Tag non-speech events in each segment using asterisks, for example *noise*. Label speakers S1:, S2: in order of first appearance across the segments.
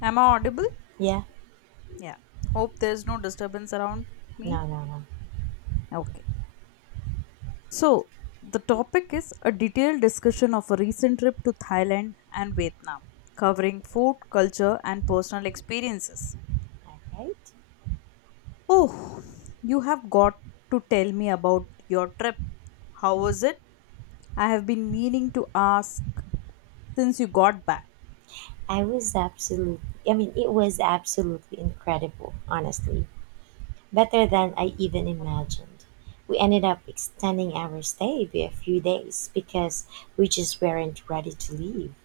S1: Am I audible?
S2: Yeah,
S1: Yeah. Hope there's no disturbance around me.
S2: no, no, no.
S1: Okay. So, the topic is a detailed discussion of a recent trip to Thailand and Vietnam, covering food, culture, and personal experiences.
S2: Alright.
S1: Oh, you have got to tell me about your trip. How was it? I have been meaning to ask since you got back.
S2: I was absolutely, I mean, It was absolutely incredible, honestly. Better than I even imagined. We ended up extending our stay by a few days because we just weren't ready to leave.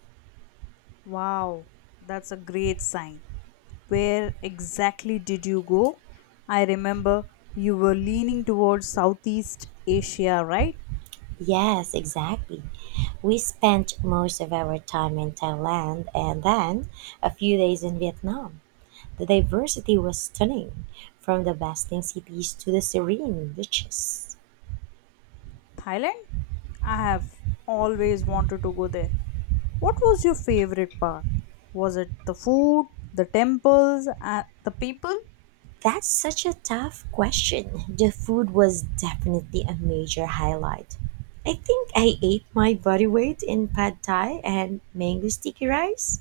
S1: Wow, that's a great sign. Where exactly did you go? I remember you were leaning towards Southeast Asia, right?
S2: Yes, exactly. We spent most of our time in Thailand and then a few days in Vietnam. The diversity was stunning, from the bustling cities to the serene beaches.
S1: Thailand? I have always wanted to go there. What was your favorite part? Was it the food, the temples, and the people?
S2: That's such a tough question. The food was definitely a major highlight. I think I ate my body weight in pad thai and mango sticky rice.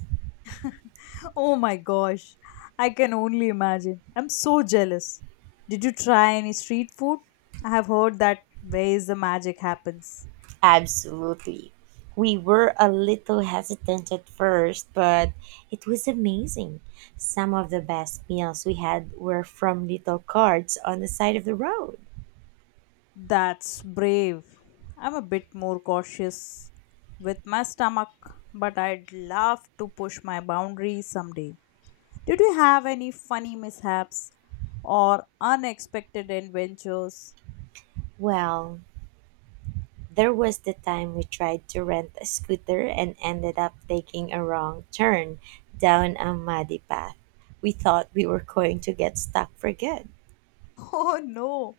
S1: *laughs* Oh my gosh, I can only imagine. I'm so jealous. Did you try any street food? I have heard that where is the magic happens.
S2: Absolutely. We were a little hesitant at first, but it was amazing. Some of the best meals we had were from little carts on the side of the road.
S1: That's brave. I'm a bit more cautious with my stomach, but I'd love to push my boundaries someday. Did you have any funny mishaps or unexpected adventures? *laughs*
S2: Well, there was the time we tried to rent a scooter and ended up taking a wrong turn down a muddy path. We thought we were going to get stuck for good.
S1: Oh no!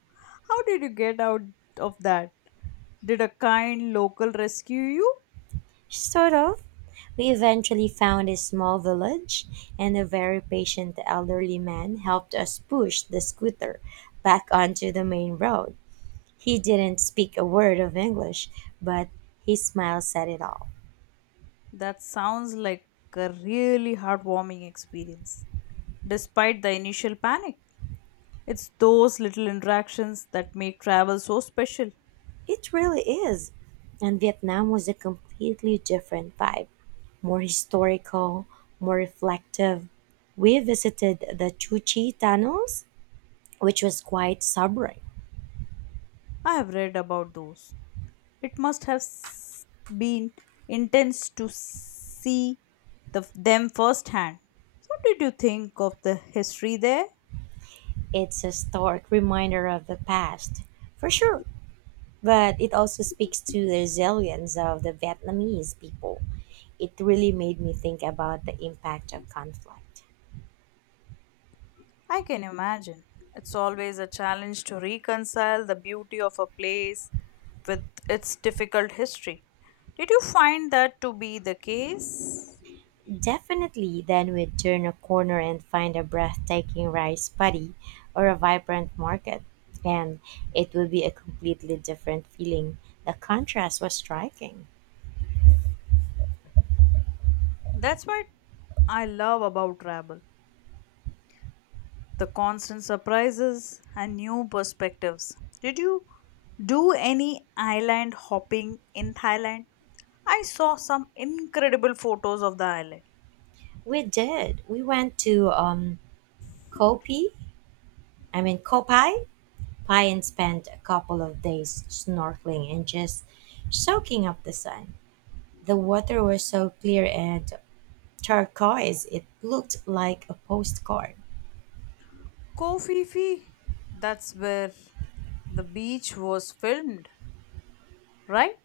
S1: How did you get out of that? Did a kind local rescue you?
S2: Sort of. We eventually found a small village, and a very patient elderly man helped us push the scooter back onto the main road. He didn't speak a word of English, but his smile said it all.
S1: That sounds like a really heartwarming experience, despite the initial panic. It's those little interactions that make travel so special.
S2: It really is. And Vietnam was a completely different vibe, more historical, more reflective. We visited the Chu Chi Tunnels, which was quite sobering.
S1: I have read about those. It must have been intense to see them firsthand. What did you think of the history there?
S2: It's a stark reminder of the past, for sure, but it also speaks to the resilience of the Vietnamese people. It really made me think about the impact of conflict.
S1: I can imagine. It's always a challenge to reconcile the beauty of a place with its difficult history. Did you find that to be the case?
S2: Definitely, then we'd turn a corner and find a breathtaking rice paddy or a vibrant market, and it would be a completely different feeling. The contrast was striking.
S1: That's what I love about travel, the constant surprises and new perspectives. Did you do any island hopping in Thailand? I saw some incredible photos of the island.
S2: We did. We went to Kopi, I mean Kopai, Pai, and spent a couple of days snorkeling and just soaking up the sun. The water was so clear and turquoise, it looked like a postcard.
S1: Koh Phi Phi, that's where The Beach was filmed, right?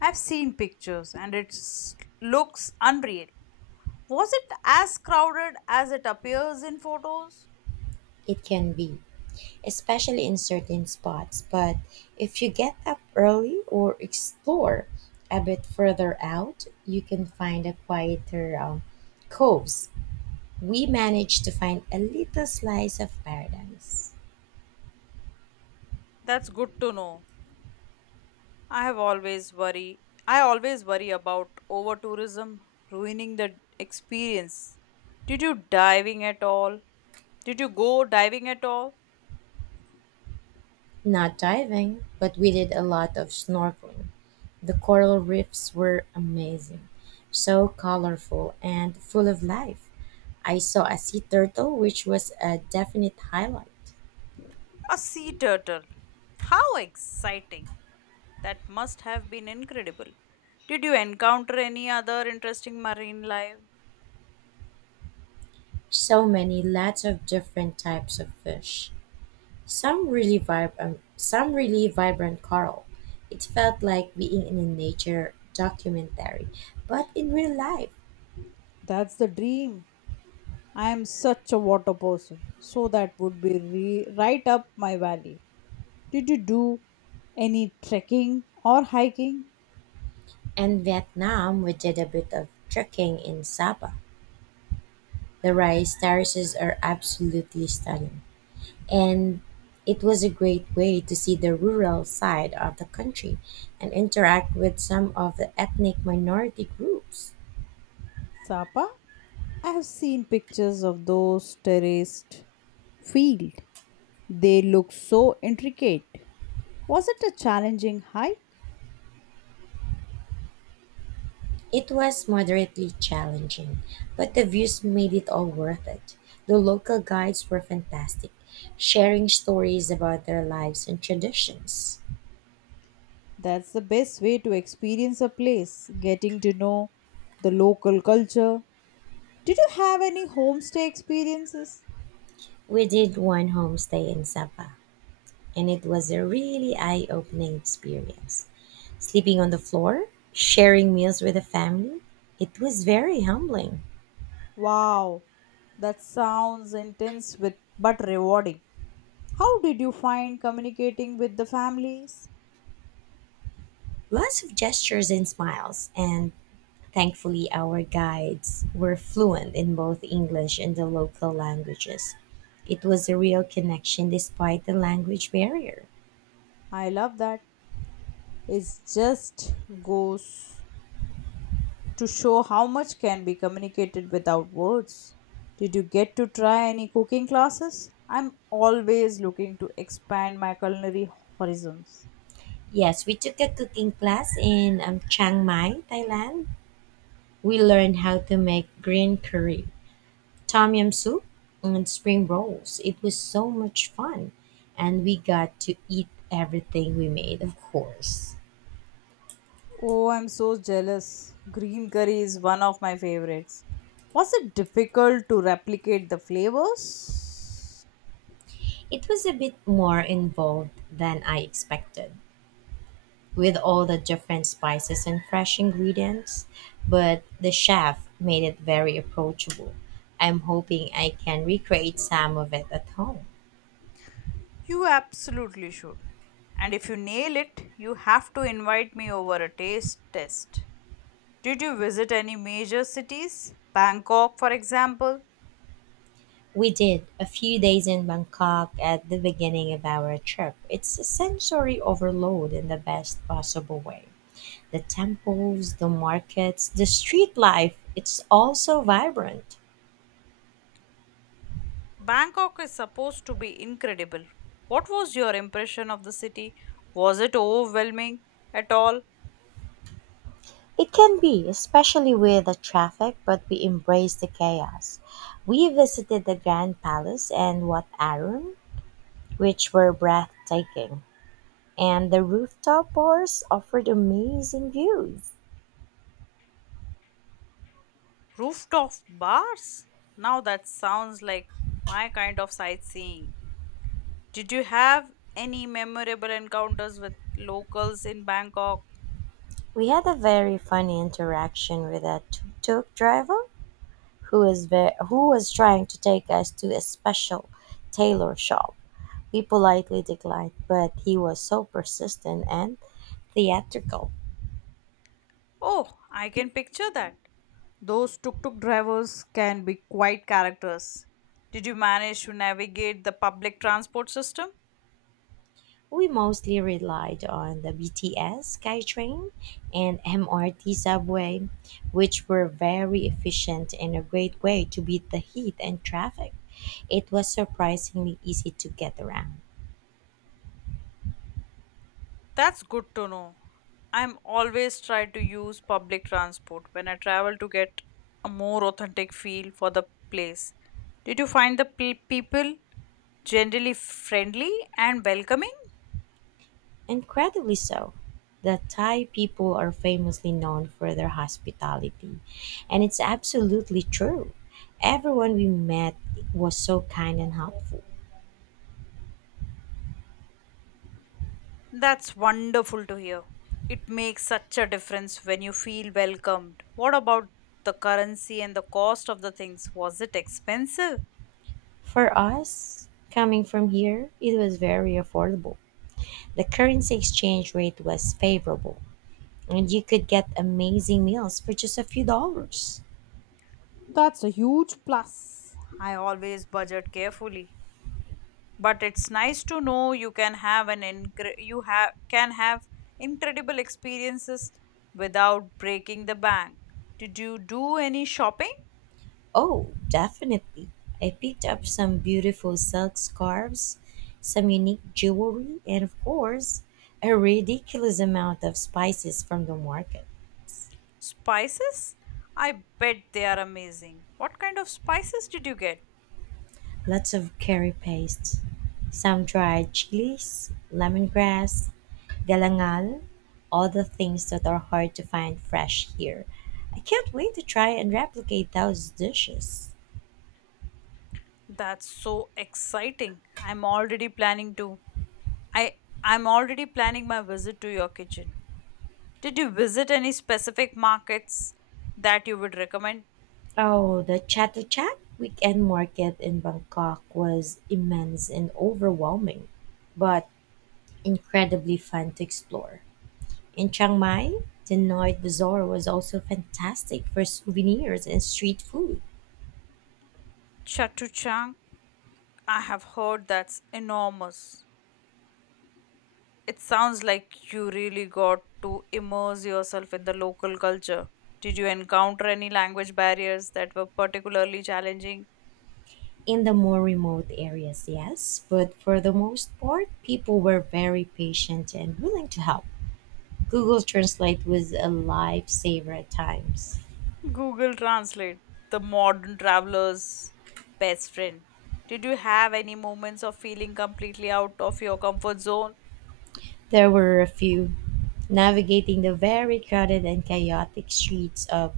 S1: I've seen pictures and it looks unreal. Was it as crowded as it appears in photos?
S2: It can be especially in certain spots. But if you get up early or explore a bit further out, you can find a quieter coves. We managed to find a little slice of paradise.
S1: That's good to know. I have always worry. I always worry about over tourism ruining the experience. Did you diving at all? Did you go diving at all?
S2: Not diving, but we did a lot of snorkeling. The coral reefs were amazing, so colorful and full of life. I saw a sea turtle, which was a definite highlight.
S1: A sea turtle. How exciting! That must have been incredible. Did you encounter any other interesting marine life?
S2: So many, lots of different types of fish. Some really vibrant coral. It felt like being in a nature documentary, but in real life.
S1: That's the dream. I am such a water person, so that would be right up my valley. Did you do any trekking or hiking?
S2: And Vietnam, we did a bit of trekking in Sapa. The rice terraces are absolutely stunning, and it was a great way to see the rural side of the country and interact with some of the ethnic minority groups.
S1: Sapa? I have seen pictures of those terraced fields. They look so intricate. Was it a challenging hike?
S2: It was moderately challenging, but the views made it all worth it. The local guides were fantastic, sharing stories about their lives and traditions.
S1: That's the best way to experience a place, getting to know the local culture. Did you have any homestay experiences?
S2: We did one homestay in Sapa, and it was a really eye opening experience. Sleeping on the floor, sharing meals with the family, it was very humbling.
S1: Wow, that sounds intense with but rewarding. How did you find communicating with the families?
S2: Lots of gestures and smiles, and thankfully, our guides were fluent in both English and the local languages. It was a real connection despite the language barrier.
S1: I love that. It just goes to show how much can be communicated without words. Did you get to try any cooking classes? I'm always looking to expand my culinary horizons.
S2: Yes, we took a cooking class in Chiang Mai, Thailand. We learned how to make green curry, tom yum soup, and spring rolls. It was so much fun, and we got to eat everything we made, of course.
S1: Oh, I'm so jealous. Green curry is one of my favorites. Was it difficult to replicate the flavors?
S2: It was a bit more involved than I expected, with all the different spices and fresh ingredients, but the chef made it very approachable. I'm hoping I can recreate some of it at home.
S1: You absolutely should. And if you nail it, you have to invite me over a taste test. Did you visit any major cities? Bangkok, for example.
S2: We did a few days in Bangkok at the beginning of our trip. It's a sensory overload in the best possible way. The temples, the markets, the street life, it's all so vibrant.
S1: Bangkok is supposed to be incredible. What was your impression of the city? Was it overwhelming at all?
S2: It can be, especially with the traffic, but we embraced the chaos. We visited the Grand Palace and Wat Arun, which were breathtaking, and the rooftop bars offered amazing views.
S1: Rooftop bars? Now that sounds like my kind of sightseeing. Did you have any memorable encounters with locals in Bangkok?
S2: We had a very funny interaction with a tuk-tuk driver who was trying to take us to a special tailor shop. We politely declined, but he was so persistent and theatrical.
S1: Oh, I can picture that. Those tuk tuk drivers can be quite characters. Did you manage to navigate the public transport system?
S2: We mostly relied on the BTS, SkyTrain, and MRT subway, which were very efficient and a great way to beat the heat and traffic. It was surprisingly easy to get around.
S1: That's good to know. I'm always try to use public transport when I travel to get a more authentic feel for the place. Did you find the people generally friendly and welcoming?
S2: Incredibly so. The Thai people are famously known for their hospitality, and it's absolutely true. Everyone we met was so kind and helpful.
S1: That's wonderful to hear. It makes such a difference when you feel welcomed. What about the currency and the cost of the things? Was it expensive?
S2: For us, coming from here, it was very affordable. The currency exchange rate was favorable, and you could get amazing meals for just a few dollars.
S1: That's a huge plus. I always budget carefully, but it's nice to know you can have an incre- you have can have incredible experiences without breaking the bank. Did you do any shopping?
S2: Oh, definitely. I picked up some beautiful silk scarves, some unique jewelry, and of course, a ridiculous amount of spices from the market.
S1: Spices, I bet they are amazing. What kind of spices did you get?
S2: Lots of curry paste, some dried chilies, lemongrass, galangal, all the things that are hard to find fresh here. I can't wait to try and replicate those dishes.
S1: That's so exciting. I I'm already planning my visit to your kitchen. Did you visit any specific markets that you would recommend?
S2: Oh, the Chato Chat weekend market in Bangkok was immense and overwhelming, but incredibly fun to explore. In Chiang Mai, the Night Bazaar was also fantastic for souvenirs and street food.
S1: Chatuchang, I have heard that's enormous. It sounds like you really got to immerse yourself in the local culture. Did you encounter any language barriers that were particularly challenging?
S2: In the more remote areas, yes, but for the most part, people were very patient and willing to help. Google Translate was a lifesaver at times.
S1: Google Translate, the modern traveler's best friend. Did you have any moments of feeling completely out of your comfort zone?
S2: There were a few. Navigating the very crowded and chaotic streets of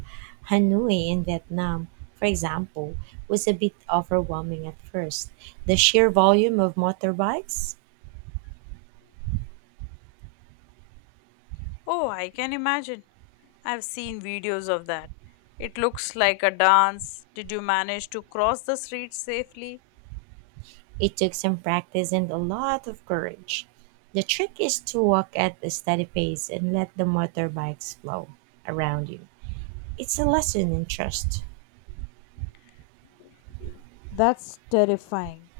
S2: Hanoi in Vietnam, for example, was a bit overwhelming at first. The sheer volume of motorbikes.
S1: Oh, I can imagine. I've seen videos of that. It looks like a dance. Did you manage to cross the street safely?
S2: It took some practice and a lot of courage. The trick is to walk at a steady pace and let the motorbikes flow around you. It's a lesson in trust.
S1: That's terrifying,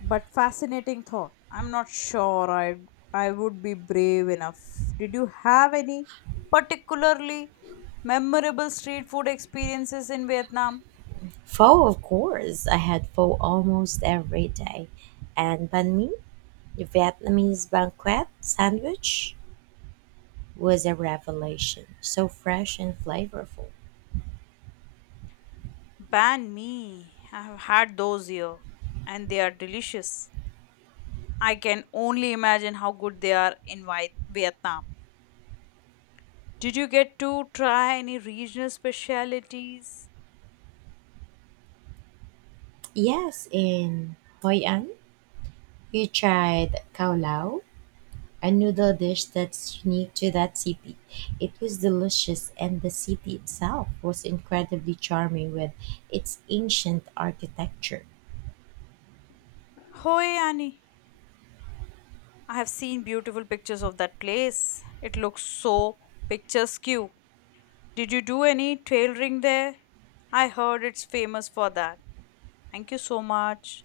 S1: but fascinating thought. I'm not sure I would be brave enough. Did you have any particularly memorable street food experiences in Vietnam?
S2: Pho, of course. I had pho almost every day. And banh mi, the Vietnamese banquet sandwich, was a revelation. So fresh and flavorful.
S1: Ban me. I have had those here, and they are delicious. I can only imagine how good they are in Vietnam. Did you get to try any regional specialities?
S2: Yes, in Hoi An, you tried cao lao, a noodle dish that's unique to that city. It was delicious, and the city itself was incredibly charming with its ancient architecture.
S1: Hoi Annie. I have seen beautiful pictures of that place. It looks so picturesque. Did you do any tailoring there? I heard it's famous for that. Thank you so much.